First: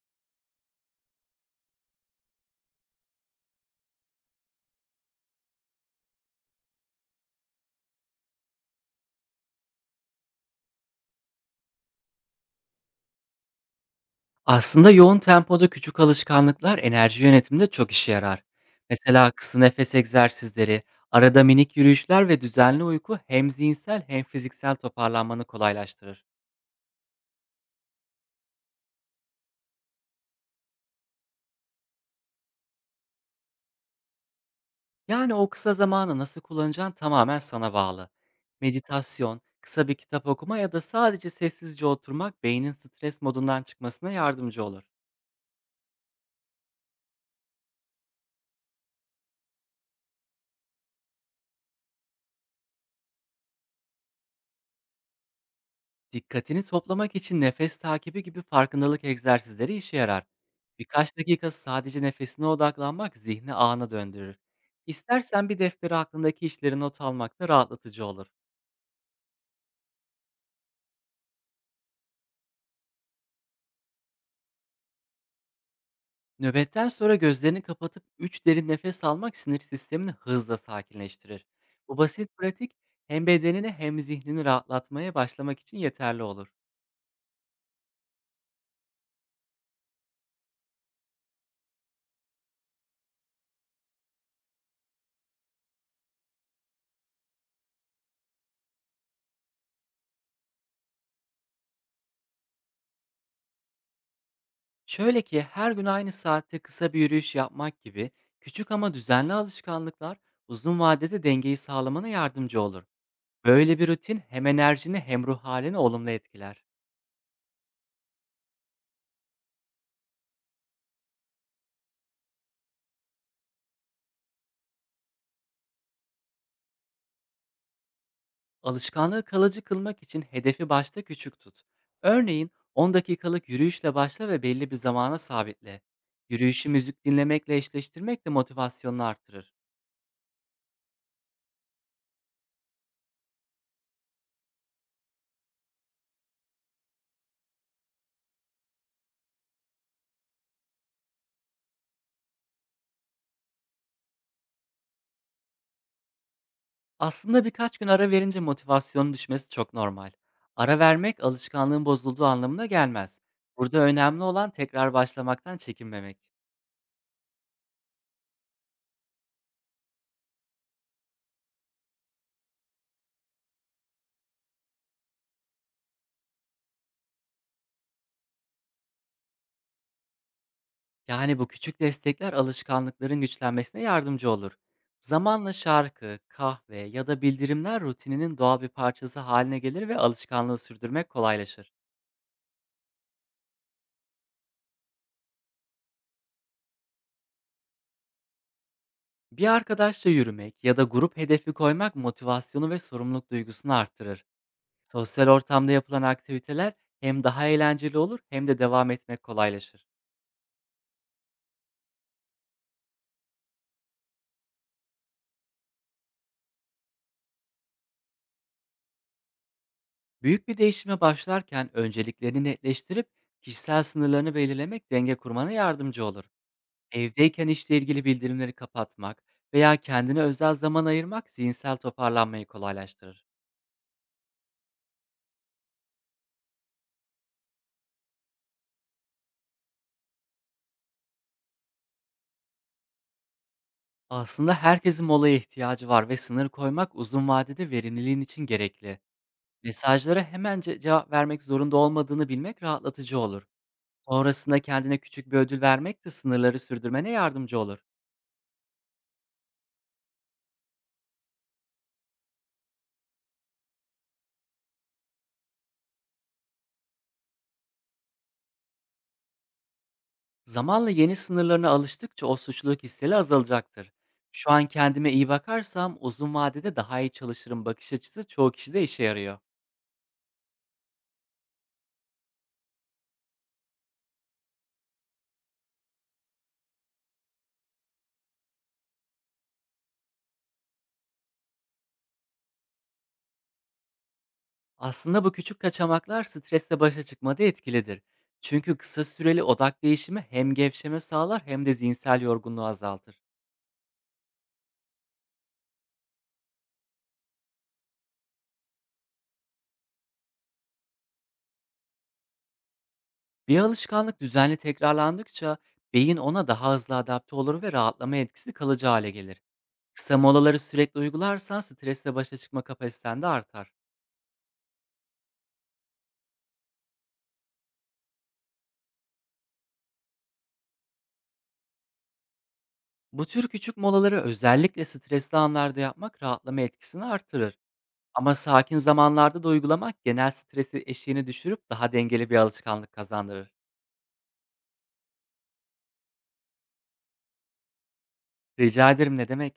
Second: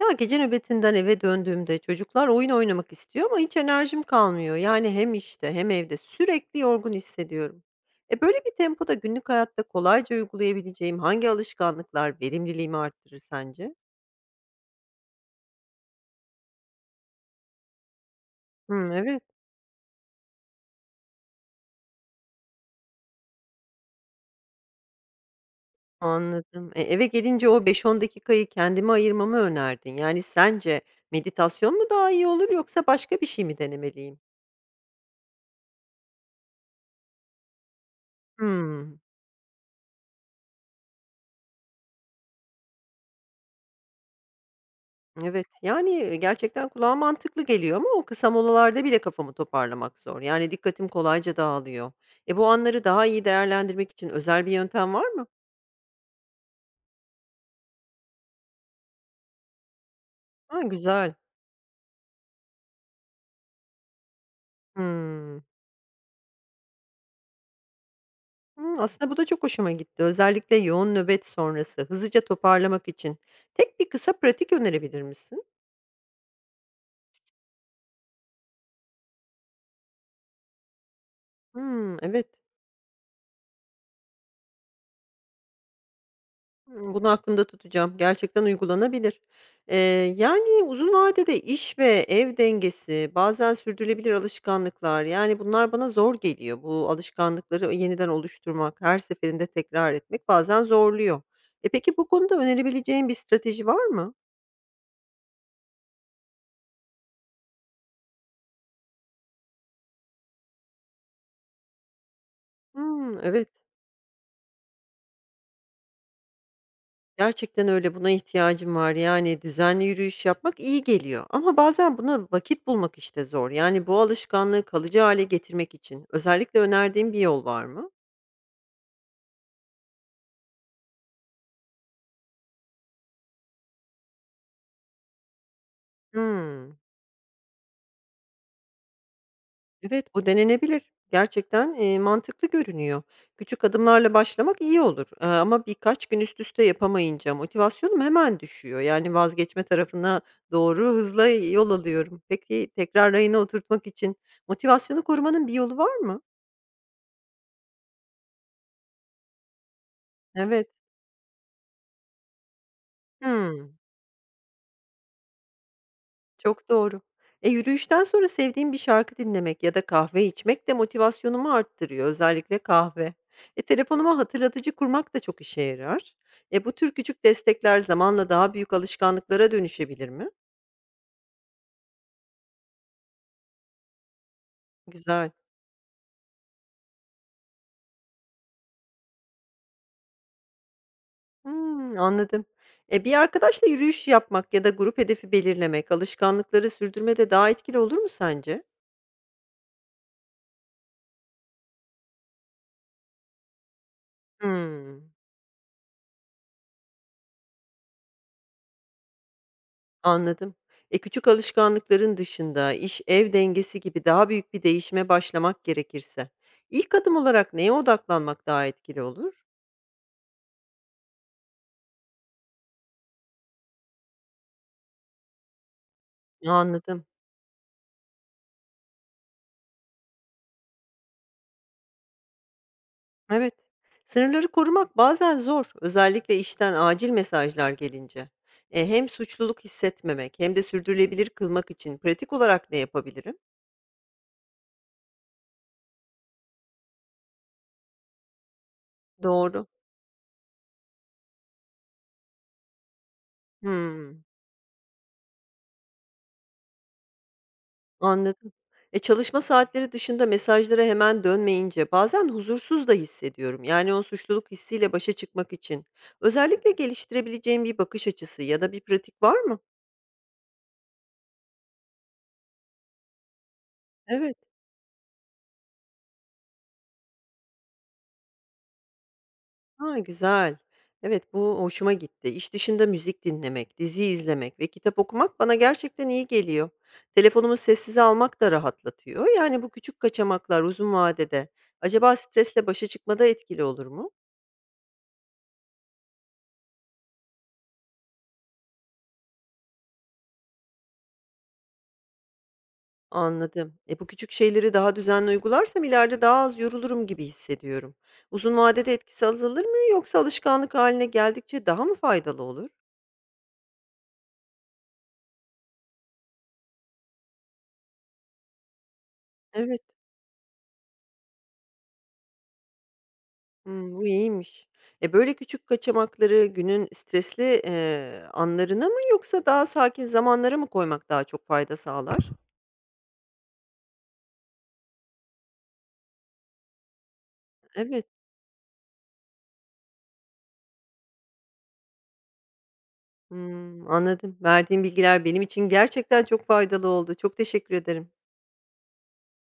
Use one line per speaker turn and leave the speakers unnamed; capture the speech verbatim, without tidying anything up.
Ya, gece nöbetinden eve döndüğümde çocuklar oyun oynamak istiyor ama hiç enerjim kalmıyor. Yani hem işte hem evde sürekli yorgun hissediyorum. E böyle bir tempoda günlük hayatta kolayca uygulayabileceğim hangi alışkanlıklar verimliliğimi arttırır sence?
Aslında yoğun tempoda küçük alışkanlıklar enerji yönetiminde çok işe yarar.
Hımm, evet,
Mesela kısa nefes egzersizleri, arada minik yürüyüşler ve düzenli uyku hem zihinsel hem fiziksel toparlanmanı kolaylaştırır.
anladım. E, eve gelince o beş on dakikayı kendime ayırmamı önerdin. Yani sence meditasyon mu daha iyi olur yoksa başka bir şey mi denemeliyim?
Yani o kısa zamanı nasıl kullanacağın tamamen sana bağlı.
Hımm.
Meditasyon, kısa bir kitap okuma ya da sadece sessizce oturmak beynin stres modundan çıkmasına yardımcı olur.
Evet, yani, gerçekten kulağa mantıklı geliyor ama o kısa molalarda bile kafamı toparlamak zor. Yani dikkatim kolayca dağılıyor. E, bu anları daha iyi değerlendirmek için özel bir yöntem var mı?
Dikkatini toplamak için nefes takibi gibi farkındalık egzersizleri işe yarar.
Ha, güzel.
Birkaç dakika sadece nefesine odaklanmak zihni ana döndürür.
Hımm.
İstersen bir deftere aklındaki işleri not almak da rahatlatıcı olur.
Hımm, aslında bu da çok hoşuma gitti. Özellikle yoğun nöbet sonrası hızlıca toparlamak için tek bir kısa pratik önerebilir misin?
Nöbetten sonra gözlerini kapatıp üç derin nefes almak sinir sistemini hızla sakinleştirir. Bu
Hımm, evet.
basit pratik hem bedenini hem zihnini rahatlatmaya başlamak için yeterli olur.
Hımm, bunu aklımda tutacağım. Gerçekten uygulanabilir. Eee, yani, uzun vadede iş ve ev dengesi, bazen sürdürülebilir alışkanlıklar, yani, bunlar bana zor geliyor. Bu alışkanlıkları yeniden oluşturmak, her seferinde tekrar etmek bazen zorluyor. E, peki bu konuda önerebileceğin bir strateji var mı?
Şöyle ki, her gün aynı saatte kısa bir yürüyüş yapmak gibi küçük ama düzenli alışkanlıklar uzun vadede dengeyi sağlamana yardımcı olur.
Hımm, evet,
Böyle bir rutin hem enerjini hem ruh halini olumlu etkiler.
gerçekten öyle, buna ihtiyacım var. Yani, düzenli yürüyüş yapmak iyi geliyor ama bazen buna vakit bulmak, işte, zor. Yani, bu alışkanlığı kalıcı hale getirmek için özellikle önerdiğin bir yol var mı?
Alışkanlığı kalıcı kılmak için hedefi başta küçük tut. Örneğin on dakikalık yürüyüşle başla ve belli bir zamana sabitle. Yürüyüşü
Hmm,
müzik dinlemekle eşleştirmek de motivasyonunu artırır.
Evet, bu denenebilir. Gerçekten, eee, mantıklı görünüyor. Küçük adımlarla başlamak iyi olur, eee, ama birkaç gün üst üste yapamayınca motivasyonum hemen düşüyor. Yani vazgeçme tarafına doğru hızla yol alıyorum. Peki tekrar rayına oturtmak için motivasyonu korumanın bir yolu var mı?
Aslında birkaç gün ara verince motivasyonun düşmesi çok normal.
Evet.
Ara vermek alışkanlığın bozulduğu anlamına gelmez.
Hıı.
Burada önemli olan tekrar başlamaktan çekinmemek.
Çok doğru. E, yürüyüşten sonra sevdiğim bir şarkı dinlemek ya da kahve içmek de motivasyonumu arttırıyor, özellikle kahve. E, telefonuma hatırlatıcı kurmak da çok işe yarar. E, bu tür küçük destekler zamanla daha büyük alışkanlıklara dönüşebilir mi?
Yani bu küçük destekler alışkanlıkların güçlenmesine yardımcı olur.
Güzel.
Zamanla şarkı, kahve ya da bildirimler rutininin doğal bir parçası haline gelir ve alışkanlığı sürdürmek kolaylaşır.
Hmm, anladım. E, bir arkadaşla yürüyüş yapmak ya da grup hedefi belirlemek alışkanlıkları sürdürmede daha etkili olur mu sence?
Bir arkadaşla yürümek ya da grup hedefi koymak motivasyonu ve sorumluluk duygusunu arttırır.
Hmm.
Sosyal ortamda yapılan aktiviteler hem daha eğlenceli olur hem de devam etmek kolaylaşır.
Anladım. E, küçük alışkanlıkların dışında iş, ev dengesi gibi daha büyük bir değişime başlamak gerekirse, ilk adım olarak neye odaklanmak daha etkili olur?
Büyük bir değişime başlarken önceliklerini netleştirip kişisel sınırlarını belirlemek denge kurmana yardımcı olur.
Anladım.
Evdeyken işle ilgili bildirimleri kapatmak veya kendine özel zaman ayırmak zihinsel toparlanmayı kolaylaştırır.
Evet. Sınırları korumak bazen zor, özellikle işten acil mesajlar gelince. E, hem suçluluk hissetmemek hem de sürdürülebilir kılmak için pratik olarak ne yapabilirim?
Aslında herkesin molaya ihtiyacı var ve sınır koymak uzun vadede verimliliğin için gerekli.
Doğru.
Mesajlara hemen ce- cevap vermek zorunda olmadığını bilmek rahatlatıcı olur.
Hmm.
Sonrasında kendine küçük bir ödül vermek de sınırları sürdürmene yardımcı olur.
Anladım. E, çalışma saatleri dışında mesajlara hemen dönmeyince bazen huzursuz da hissediyorum. Yani o suçluluk hissiyle başa çıkmak için özellikle geliştirebileceğim bir bakış açısı ya da bir pratik var mı?
Zamanla yeni sınırlarına alıştıkça o suçluluk hisseli azalacaktır.
Evet.
Şu an kendime iyi bakarsam uzun vadede daha iyi çalışırım bakış açısı çoğu kişide işe yarıyor.
Ha, güzel. Evet, bu hoşuma gitti. İş dışında müzik dinlemek, dizi izlemek ve kitap okumak bana gerçekten iyi geliyor. Telefonumu sessize almak da rahatlatıyor. Yani bu küçük kaçamaklar uzun vadede acaba stresle başa çıkmada etkili olur mu?
Aslında bu küçük kaçamaklar stresle başa çıkmada etkilidir. Çünkü kısa süreli odak değişimi hem gevşeme sağlar hem de zihinsel yorgunluğu azaltır.
Anladım. E, bu küçük şeyleri daha düzenli uygularsam ileride daha az yorulurum gibi hissediyorum. Uzun vadede etkisi azalır mı yoksa alışkanlık haline geldikçe daha mı faydalı olur?
Bir alışkanlık düzenli tekrarlandıkça beyin ona daha hızlı adapte olur ve rahatlama etkisi kalıcı hale gelir.
Evet.
Kısa molaları sürekli uygularsan stresle başa çıkma kapasiten de artar.
Hmm, bu iyiymiş. E, böyle küçük kaçamakları günün stresli e, anlarına mı yoksa daha sakin zamanlara mı koymak daha çok fayda sağlar?
Bu tür küçük molaları özellikle stresli anlarda yapmak rahatlama etkisini artırır.
Evet.
Ama sakin zamanlarda da uygulamak genel stresi eşiğini düşürüp daha dengeli bir alışkanlık kazandırır.
Hmm, anladım. Verdiğin bilgiler benim için gerçekten çok faydalı oldu. Çok teşekkür ederim.
Rica ederim, ne demek?